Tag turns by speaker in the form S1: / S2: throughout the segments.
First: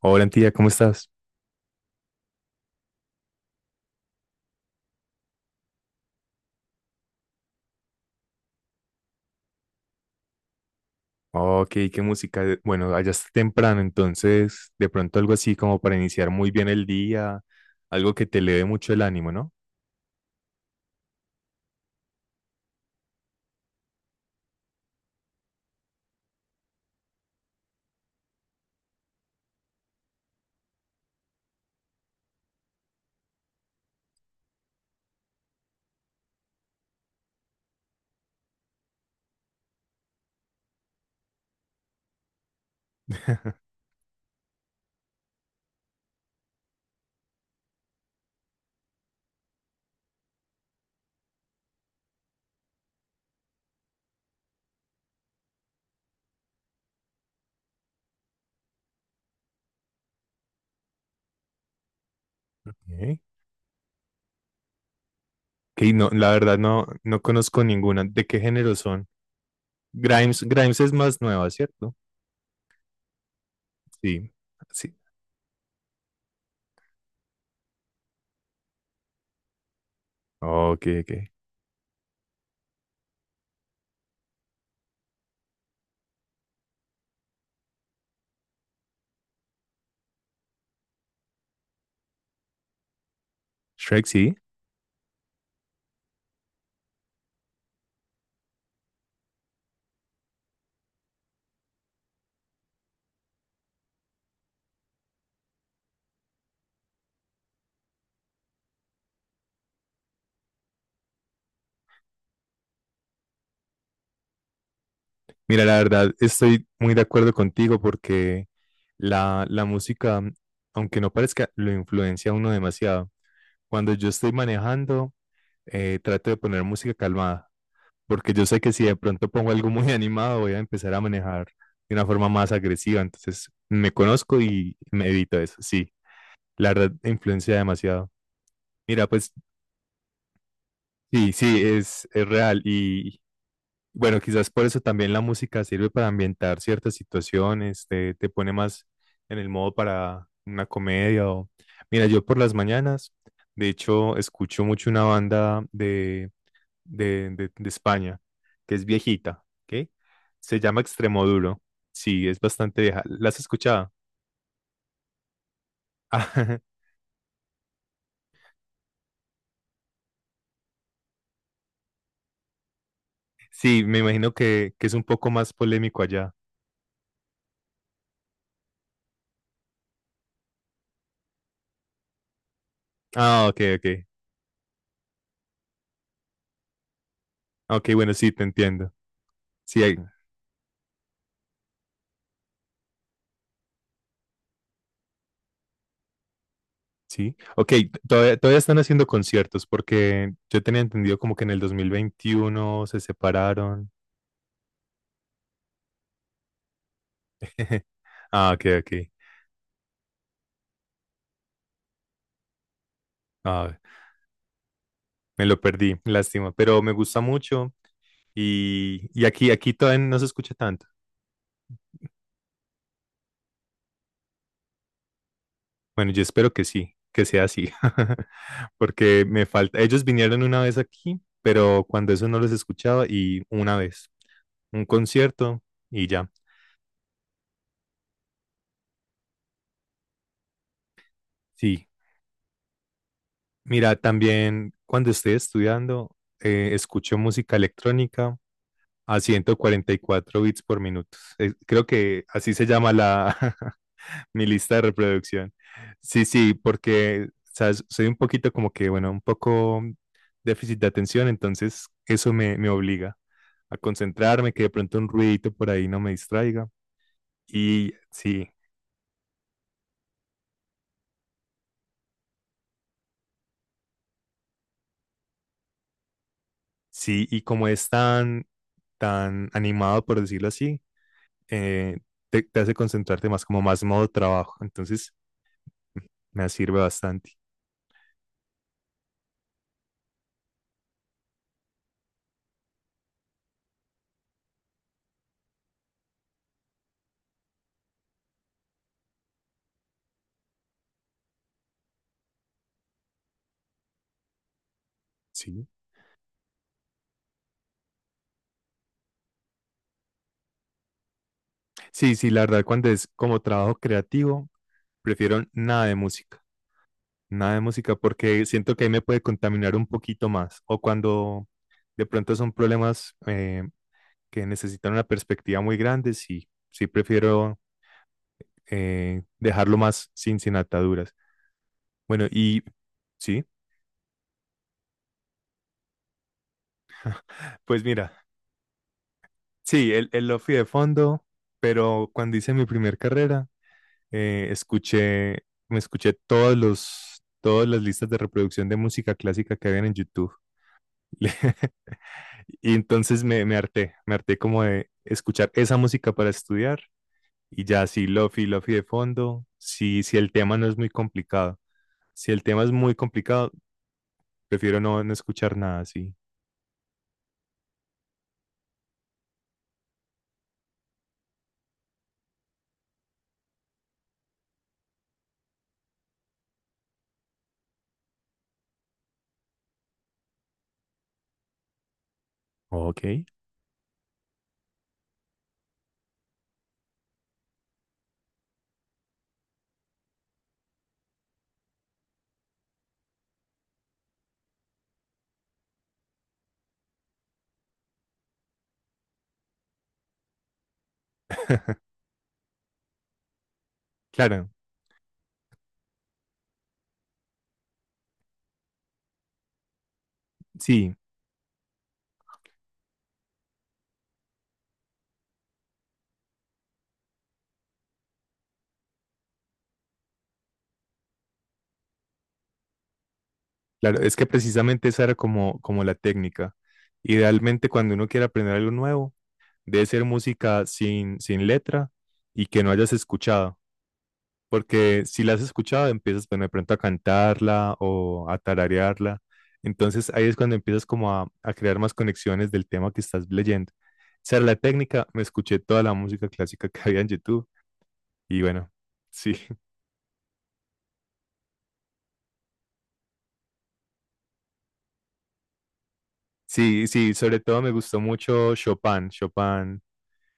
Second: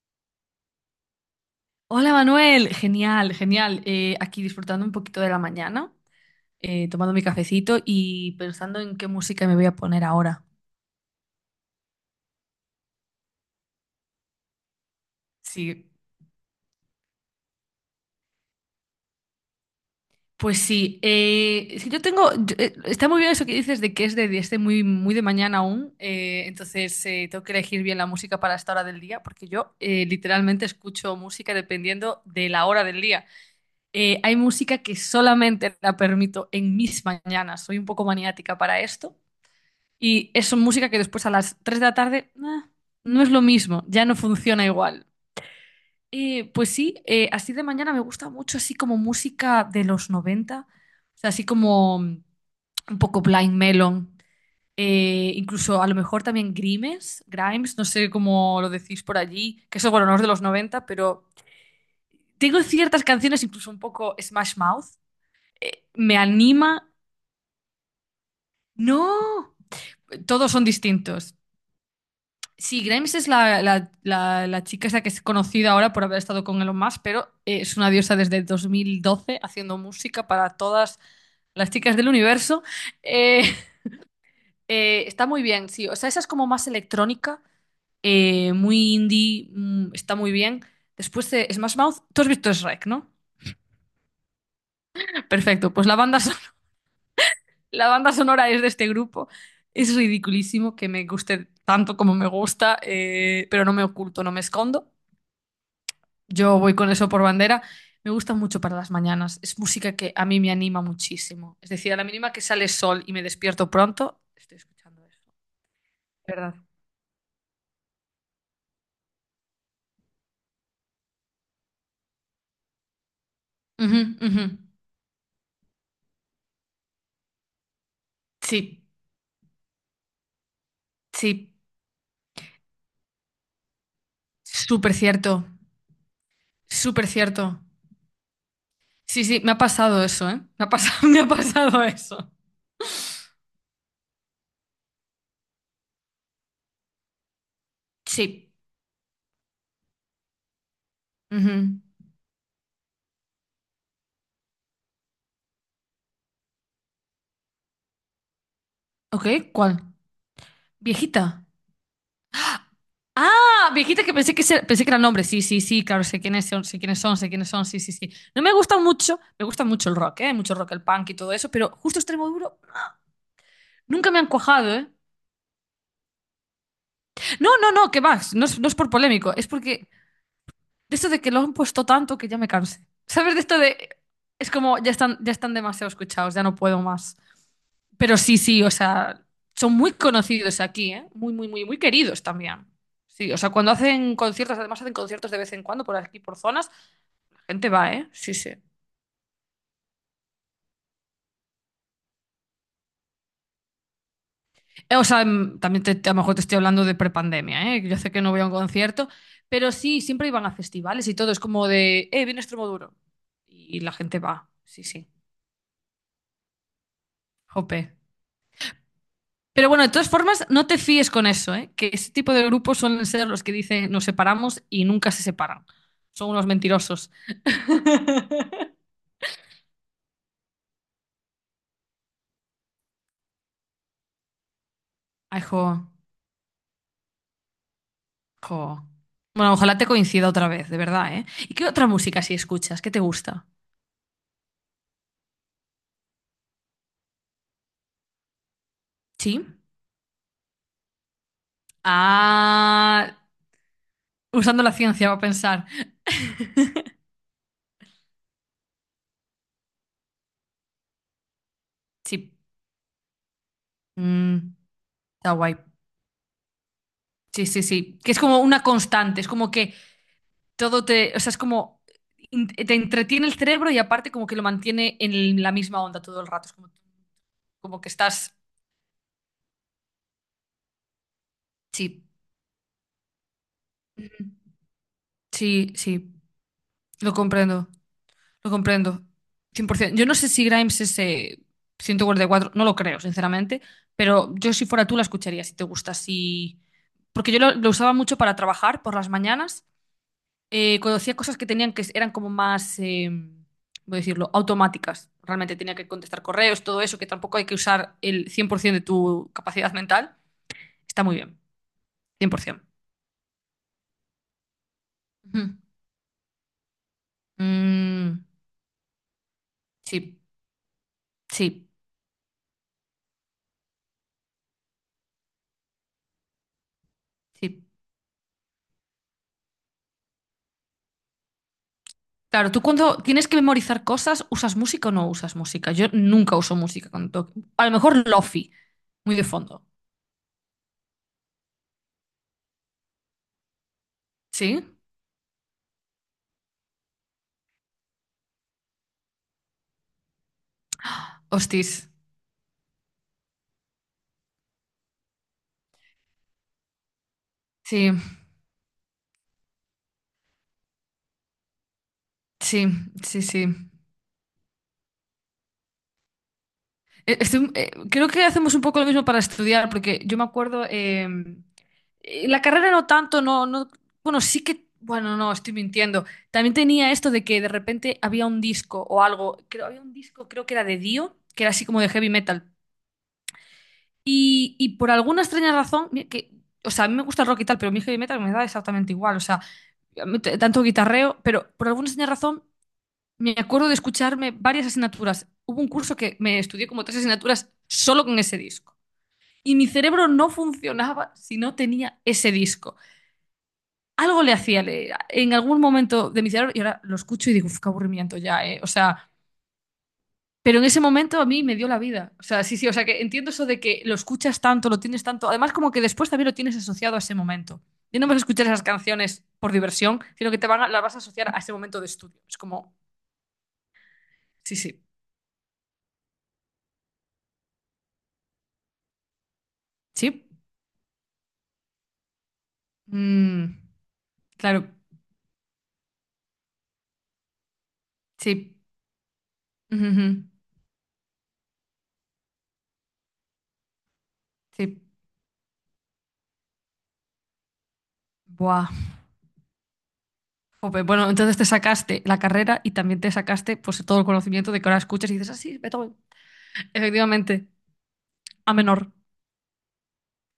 S1: Hola, tía, ¿cómo estás?
S2: Hola Manuel, genial, genial. Aquí disfrutando un poquito de la mañana, tomando mi cafecito y pensando en qué música me voy a poner ahora.
S1: Oh, Ok, qué música. Bueno, allá está temprano, entonces de pronto algo así como
S2: Sí,
S1: para iniciar muy bien el día, algo que te eleve mucho el ánimo, ¿no?
S2: pues sí. Es que yo tengo, está muy bien eso que dices de que es de este muy, muy de mañana aún. Entonces tengo que elegir bien la música para esta hora del día, porque yo literalmente escucho música dependiendo de la hora del día. Hay música que solamente la permito en mis mañanas. Soy un poco maniática para esto. Y es música que después a las 3 de la tarde no es lo mismo, ya no funciona igual. Pues sí, así de mañana me gusta mucho, así como música de los 90, o sea, así como un poco Blind Melon, incluso a lo mejor también Grimes, Grimes, no sé cómo lo decís por allí, que eso, bueno, no es de los 90, pero tengo ciertas
S1: Ok,
S2: canciones, incluso un poco Smash Mouth,
S1: que no,
S2: me
S1: la verdad no,
S2: anima.
S1: no conozco ninguna. ¿De qué género son?
S2: No,
S1: Grimes,
S2: todos son
S1: Grimes es más
S2: distintos.
S1: nueva, ¿cierto?
S2: Sí, Grimes es la, la-
S1: Sí,
S2: la- la chica
S1: sí.
S2: esa que es conocida ahora por haber estado con Elon Musk, pero es una diosa desde 2012 haciendo música para
S1: Oh, Ok,
S2: todas
S1: ok.
S2: las chicas del universo. Eh, está muy bien, sí. O sea, esa es como más electrónica, muy indie, está muy bien. Después de Smash Mouth, tú has visto Shrek, ¿no?
S1: Shrek, sí.
S2: Perfecto, pues la banda sonora es de este grupo. Es ridiculísimo que me guste tanto como me gusta, pero no me oculto, no me escondo. Yo voy con eso por bandera. Me gusta mucho para las mañanas. Es música que a mí me anima muchísimo. Es decir, a la mínima que sale sol y me despierto pronto, estoy escuchando eso.
S1: Mira, la verdad
S2: ¿Verdad?
S1: estoy muy de acuerdo contigo porque la música, aunque no parezca, lo influencia a uno demasiado. Cuando
S2: Ujú,
S1: yo estoy
S2: ujú.
S1: manejando trato de poner música calmada, porque yo sé que
S2: Sí,
S1: si de pronto pongo algo muy animado voy a empezar a manejar
S2: sí.
S1: de una forma más agresiva, entonces me conozco y
S2: Súper
S1: me evito
S2: cierto.
S1: eso, sí, la verdad
S2: Súper cierto.
S1: influencia demasiado. Mira,
S2: Sí,
S1: pues
S2: sí, me ha pasado eso, ¿eh? Me ha pasado, me ha
S1: sí, sí,
S2: pasado
S1: es
S2: eso.
S1: real y bueno, quizás por eso también la música sirve para ambientar ciertas situaciones, te pone
S2: Sí.
S1: más en el modo para una comedia o...
S2: Ujú.
S1: Mira, yo por las mañanas, de hecho, escucho mucho una banda de de España, que es
S2: Ok,
S1: viejita,
S2: ¿cuál?
S1: ¿ok? Se llama
S2: ¿Viejita?
S1: Extremoduro. Sí, es bastante vieja. ¿La has
S2: Ah,
S1: escuchado?
S2: viejitas que pensé que, pensé que eran hombres. Sí, sí, sí, claro, sé quiénes son, sé quiénes son, sé quiénes son, sí, sí, sí. No me gusta mucho, me gusta mucho el rock, ¿eh? Mucho rock, el punk y todo eso, pero justo extremo duro
S1: Sí, me
S2: nunca me han
S1: imagino
S2: cuajado,
S1: que
S2: ¿eh?
S1: es un poco más polémico allá.
S2: No, no, no, que más, no es por polémico, es porque de esto de que lo han puesto tanto que ya me cansé. ¿Sabes? De
S1: Ah,
S2: esto
S1: ok, ok.
S2: de... Es como, ya están demasiado escuchados, ya no puedo más.
S1: Ok, bueno,
S2: Pero
S1: sí,
S2: sí,
S1: te
S2: sí, o
S1: entiendo.
S2: sea, son
S1: Sí,
S2: muy
S1: hay-
S2: conocidos aquí, ¿eh? Muy, muy, muy, muy queridos también. Sí, o sea, cuando hacen conciertos, además hacen conciertos de vez en cuando por aquí, por zonas.
S1: sí. Ok,
S2: Gente va, ¿eh? Sí,
S1: todavía,
S2: sí.
S1: todavía están haciendo conciertos porque yo tenía entendido como que en el 2021 se separaron.
S2: O sea, también a lo mejor te estoy hablando de prepandemia, ¿eh? Yo sé que no voy a
S1: Ah,
S2: un
S1: ok,
S2: concierto,
S1: ok.
S2: pero sí, siempre iban a festivales y todo. Es como de, viene Extremoduro.
S1: Ah,
S2: Y la gente va, sí, sí.
S1: me lo perdí, lástima, pero me gusta mucho
S2: Jope.
S1: y aquí,
S2: Pero
S1: aquí
S2: bueno, de
S1: todavía
S2: todas
S1: no se
S2: formas,
S1: escucha
S2: no te
S1: tanto.
S2: fíes con eso, ¿eh? Que ese tipo de grupos suelen ser los que dicen nos separamos y nunca se separan.
S1: Bueno, yo
S2: Son unos
S1: espero que sí,
S2: mentirosos.
S1: que sea así, porque me falta, ellos vinieron una vez aquí, pero cuando eso no los escuchaba y una vez, un
S2: Ay,
S1: concierto
S2: jo,
S1: y ya.
S2: jo. Bueno, ojalá te coincida otra vez, de verdad, ¿eh? ¿Y qué otra
S1: Sí,
S2: música si escuchas? ¿Qué te gusta?
S1: mira, también cuando estoy estudiando, escucho música electrónica a
S2: ¿Sí?
S1: 144 bits por minuto. Creo que así se llama
S2: Ah,
S1: la mi
S2: usando la
S1: lista de
S2: ciencia va a
S1: reproducción.
S2: pensar.
S1: Sí, sí, porque ¿sabes? Soy un poquito como que, bueno, un poco déficit de atención, entonces
S2: Sí,
S1: me obliga a concentrarme,
S2: mm,
S1: que de pronto un
S2: está
S1: ruidito
S2: guay.
S1: por ahí no me distraiga.
S2: Sí, sí,
S1: Y
S2: sí. Que es como
S1: sí,
S2: una constante, es como que todo te, o sea, es como te entretiene el cerebro y aparte como que lo mantiene en la misma onda todo el rato. Es como,
S1: sí, y como
S2: como
S1: es
S2: que estás.
S1: tan, tan animado, por decirlo así, eh,
S2: Sí.
S1: te hace concentrarte más, como más modo
S2: Ujú.
S1: trabajo. Entonces,
S2: Sí, sí.
S1: me sirve
S2: Lo
S1: bastante.
S2: comprendo. Lo comprendo. 100%. Yo no sé si Grimes es 144, no lo creo, sinceramente, pero yo si fuera tú la escucharía si te gusta, si... Porque yo lo usaba mucho para trabajar por las mañanas, conocía cosas que tenían que eran como más, voy a decirlo, automáticas. Realmente
S1: Sí.
S2: tenía que contestar correos, todo eso, que tampoco hay que usar el 100% de tu capacidad mental. Está muy bien,
S1: Sí, sí, la verdad,
S2: 100%.
S1: cuando es como trabajo creativo, prefiero
S2: Ujú.
S1: nada de música, nada de música,
S2: Mm,
S1: porque siento que ahí me puede contaminar un
S2: sí,
S1: poquito más. O cuando
S2: sí,
S1: de pronto son problemas que necesitan una perspectiva muy grande, sí, sí prefiero
S2: sí.
S1: dejarlo más sin, sin ataduras. Bueno,
S2: Claro, tú
S1: y
S2: cuando tienes que
S1: sí,
S2: memorizar cosas, ¿usas música o no usas música? Yo nunca uso música cuando tengo que- A lo
S1: pues
S2: mejor
S1: mira,
S2: lofi, muy de fondo.
S1: sí, el lofi de fondo, pero cuando hice mi primer carrera, eh,
S2: ¿Sí?
S1: escuché, me escuché todas las listas de reproducción de música clásica que habían en YouTube. Le-
S2: Hostis.
S1: Y entonces me harté como de escuchar esa música para estudiar y ya
S2: Sí,
S1: si lofi, lofi de fondo, si, si el tema no es muy complicado. Si el tema
S2: sí,
S1: es muy
S2: sí,
S1: complicado,
S2: sí.
S1: prefiero no, no escuchar nada así.
S2: Creo que hacemos un poco lo mismo para estudiar, porque yo me acuerdo, la carrera no tanto, no, no, bueno, sí que, bueno, no, estoy mintiendo. También tenía esto de que de repente había un disco o algo, creo, había un disco, creo que era de Dio, que era así como de heavy metal.
S1: Ok.
S2: Y por alguna extraña razón, mira que, o sea, a mí me gusta el rock y tal, pero mi heavy metal me da exactamente igual, o sea, a mí tanto guitarreo, pero por alguna extraña razón me acuerdo de escucharme varias asignaturas. Hubo un curso que me estudié como tres asignaturas solo con ese disco. Y mi cerebro no funcionaba si no tenía ese disco. Algo le
S1: Claro,
S2: hacía leer en algún momento de mi cerebro y ahora lo escucho y digo, "Uf, qué aburrimiento ya, ¿eh?". O sea, pero en ese
S1: sí,
S2: momento a mí me dio la vida. O sea, sí, sí, o sea, que entiendo eso de que lo escuchas tanto, lo tienes tanto. Además, como que después también lo tienes asociado a ese momento. Ya no vas a escuchar esas canciones por diversión, sino que te van las vas a asociar a ese momento de estudio. Es como,
S1: claro, es que
S2: sí, sí,
S1: precisamente esa era como, como la técnica. Idealmente, cuando uno quiere aprender algo nuevo, debe ser
S2: sí.
S1: música sin, sin letra y que no hayas escuchado,
S2: Mm, claro,
S1: porque si la has escuchado empiezas bueno, de pronto a cantarla o a
S2: sí.
S1: tararearla.
S2: Ujú, ujú,
S1: Entonces ahí es cuando empiezas como a crear más conexiones del tema que estás leyendo. Esa era la
S2: sí.
S1: técnica, me escuché toda la música clásica que había en YouTube y
S2: Buah.
S1: bueno, sí,
S2: Jope, bueno, entonces te sacaste la carrera y también te sacaste pues todo el conocimiento de que ahora escuchas y dices, ah, sí, Beethoven.
S1: sí, sí, sobre
S2: Efectivamente,
S1: todo me gustó
S2: a
S1: mucho
S2: menor.
S1: Chopin, Chopin,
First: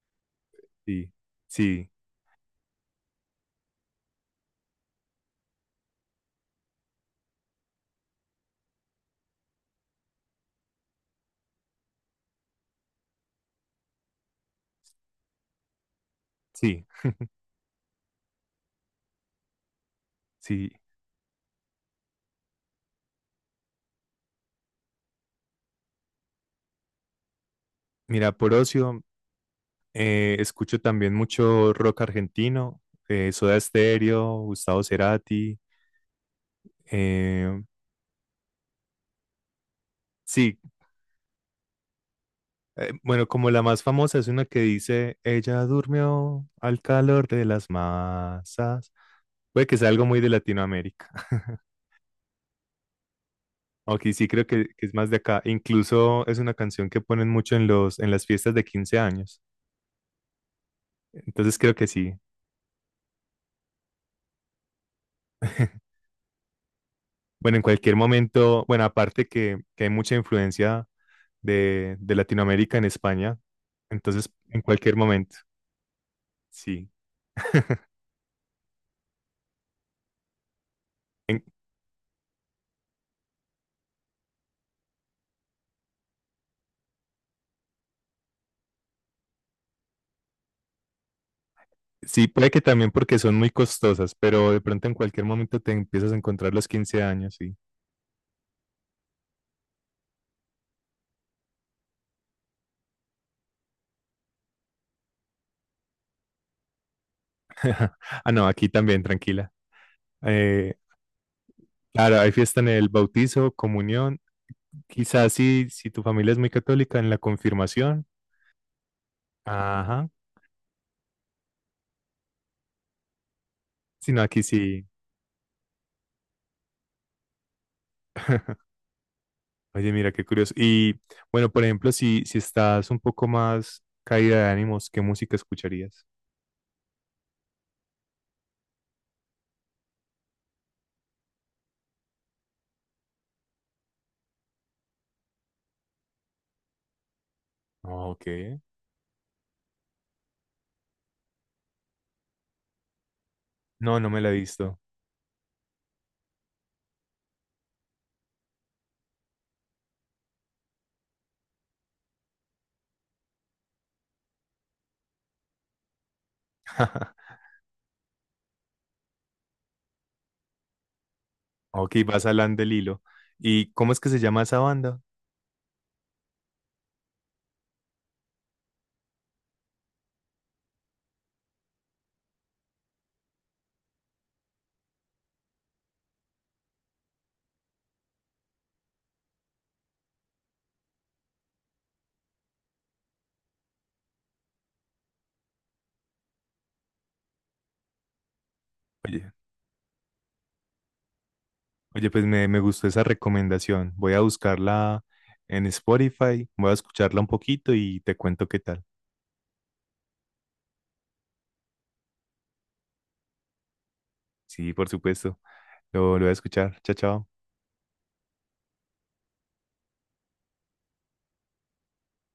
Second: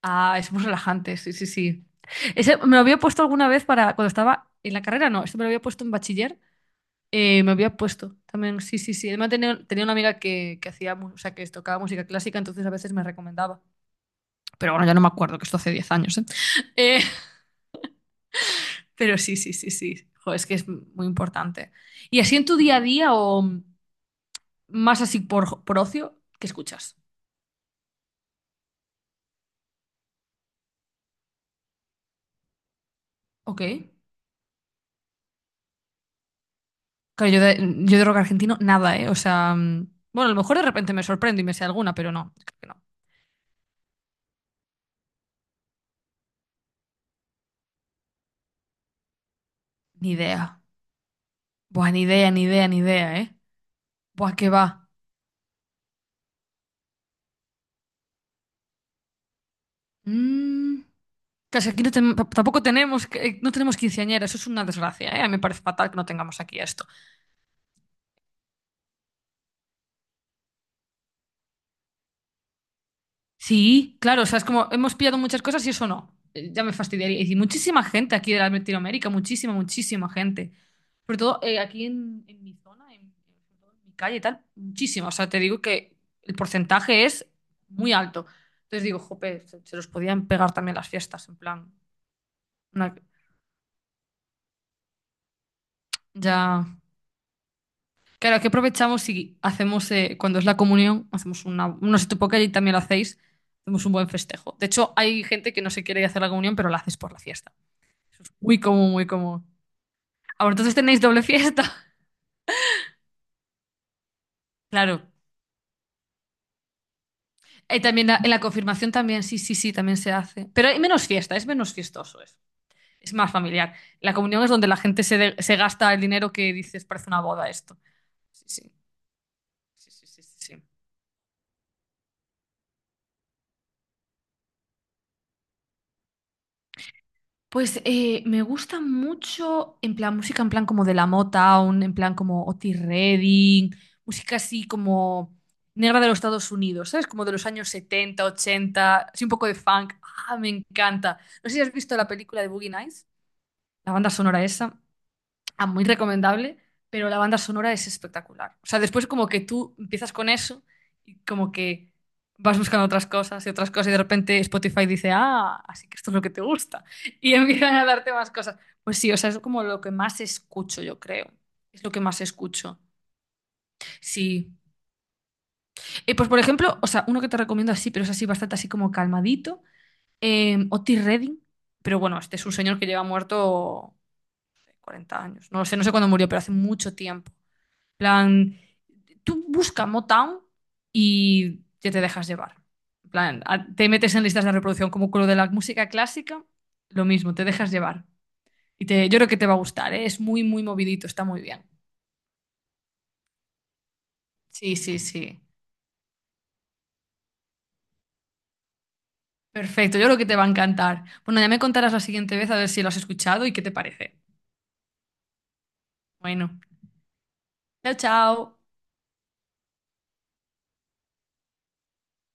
S2: Ah, es muy
S1: sí,
S2: relajante, sí, sí, sí.
S1: sí,
S2: Ese me lo había puesto alguna vez para cuando estaba en la carrera, no, esto me lo había puesto en bachiller, me había puesto también, sí, sí, sí. Además tenía una amiga que hacía, o sea, que tocaba música clásica, entonces a veces me recomendaba. Pero bueno, ya no me acuerdo, que esto hace 10 años, ¿eh?
S1: sí,
S2: Eh, pero sí, sí, sí, sí. Jo, es que es
S1: sí.
S2: muy importante. ¿Y así en tu día a día o...? Más así por ocio, ¿qué escuchas?
S1: Mira, por ocio, escucho también mucho rock argentino, Soda
S2: Ok.
S1: Stereo, Gustavo Cerati.
S2: Claro, yo de,
S1: eh,
S2: yo de rock argentino, nada, ¿eh? O sea, bueno, a lo
S1: sí,
S2: mejor de repente me sorprendo y me sé alguna, pero no, creo que no.
S1: bueno, como la más famosa es una que dice, ella durmió al calor de las masas. Puede que sea algo
S2: Ni
S1: muy de
S2: idea.
S1: Latinoamérica.
S2: Buah, ni idea, ni idea, ni idea, ¿eh?
S1: Aunque sí
S2: Buah,
S1: creo
S2: qué
S1: que
S2: va.
S1: es más de acá. Incluso es una canción que ponen mucho en en las fiestas de 15 años.
S2: Mm,
S1: Entonces
S2: casi
S1: creo
S2: aquí
S1: que sí.
S2: tampoco tenemos, no tenemos quinceañera, eso es una desgracia, ¿eh? A mí me parece fatal que no tengamos aquí esto.
S1: Bueno, en cualquier momento, bueno, aparte que hay mucha influencia de Latinoamérica en España,
S2: Sí, claro, o
S1: entonces
S2: sea, es
S1: en
S2: como
S1: cualquier
S2: hemos pillado
S1: momento,
S2: muchas cosas y eso no. Ya me
S1: sí.
S2: fastidiaría. Y muchísima gente aquí de Latinoamérica, muchísima, muchísima gente. Sobre todo
S1: En-
S2: aquí en mi zona, sobre todo en mi calle y tal, muchísimo. O sea, te digo que el porcentaje es muy alto. Entonces digo, jope, se los podían pegar también las fiestas, en plan.
S1: sí, puede que también
S2: una-
S1: porque son muy costosas, pero de pronto en cualquier momento te empiezas a encontrar
S2: ya.
S1: los 15 años, sí.
S2: Claro, aquí aprovechamos y hacemos, cuando es la comunión, hacemos una. No sé, tú que también lo hacéis, hacemos un buen festejo. De hecho, hay gente que no se quiere ir a hacer la comunión, pero la haces por la fiesta. Eso
S1: Ah,
S2: es
S1: no,
S2: muy
S1: aquí
S2: común,
S1: también,
S2: muy común.
S1: tranquila.
S2: Ahora, entonces
S1: Eh,
S2: tenéis doble fiesta.
S1: claro, hay fiesta en el bautizo, comunión,
S2: Claro,
S1: quizás si, si tu familia es muy católica, en la
S2: y
S1: confirmación.
S2: también en la confirmación también, sí, sí, sí, también
S1: Ajá,
S2: se hace. Pero hay menos fiesta, es menos fiestoso eso. Es más familiar. La
S1: sino
S2: comunión
S1: aquí
S2: es donde la
S1: sí.
S2: gente se gasta el dinero que dices, parece una boda esto. Sí, sí,
S1: Oye,
S2: sí, sí,
S1: mira,
S2: sí,
S1: qué
S2: sí,
S1: curioso.
S2: sí.
S1: Y bueno, por ejemplo, si, si estás un poco más caída de ánimos, ¿qué música escucharías?
S2: Pues me gusta mucho en plan música, en plan como de la Motown, en plan como Otis Redding, música así como negra de los Estados Unidos, ¿sabes? Como de los años setenta
S1: Ok.
S2: ochenta, así un poco de funk. Ah, me encanta. No sé si has visto la película de Boogie Nights, la
S1: No, no
S2: banda
S1: me la he
S2: sonora esa.
S1: visto.
S2: Ah, muy recomendable, pero la banda sonora es espectacular. O sea, después como que tú empiezas con eso y como que vas buscando otras cosas y de repente Spotify dice, ah, así que esto es lo que te gusta. Y empiezan a darte más cosas. Pues sí, o sea, es como lo que más escucho, yo creo. Es lo
S1: Ok,
S2: que más
S1: vas al del
S2: escucho.
S1: hilo. ¿Y cómo es que se llama
S2: Sí.
S1: esa banda?
S2: Pues por ejemplo, o sea, uno que te recomiendo así, pero es así bastante así como calmadito, Otis Redding. Pero bueno, este es un señor que lleva muerto 40 años. No lo sé, no sé cuándo murió, pero hace mucho tiempo, plan, tú busca Motown y ya te dejas llevar. En plan, te metes en listas de reproducción como con lo de la música clásica, lo mismo, te dejas llevar. Y te, yo creo
S1: Oye,
S2: que te va a gustar, ¿eh? Es muy, muy movidito, está muy bien.
S1: oye, pues me gustó esa recomendación. Voy a
S2: Sí, sí,
S1: buscarla
S2: sí.
S1: en Spotify, voy a escucharla un poquito y te cuento qué tal.
S2: Perfecto, yo creo que te va a encantar. Bueno, ya me contarás la siguiente vez a ver si lo has escuchado y qué te parece.
S1: Sí, por supuesto. Lo voy a
S2: Bueno,
S1: escuchar. Chao, chao.
S2: chao, chao.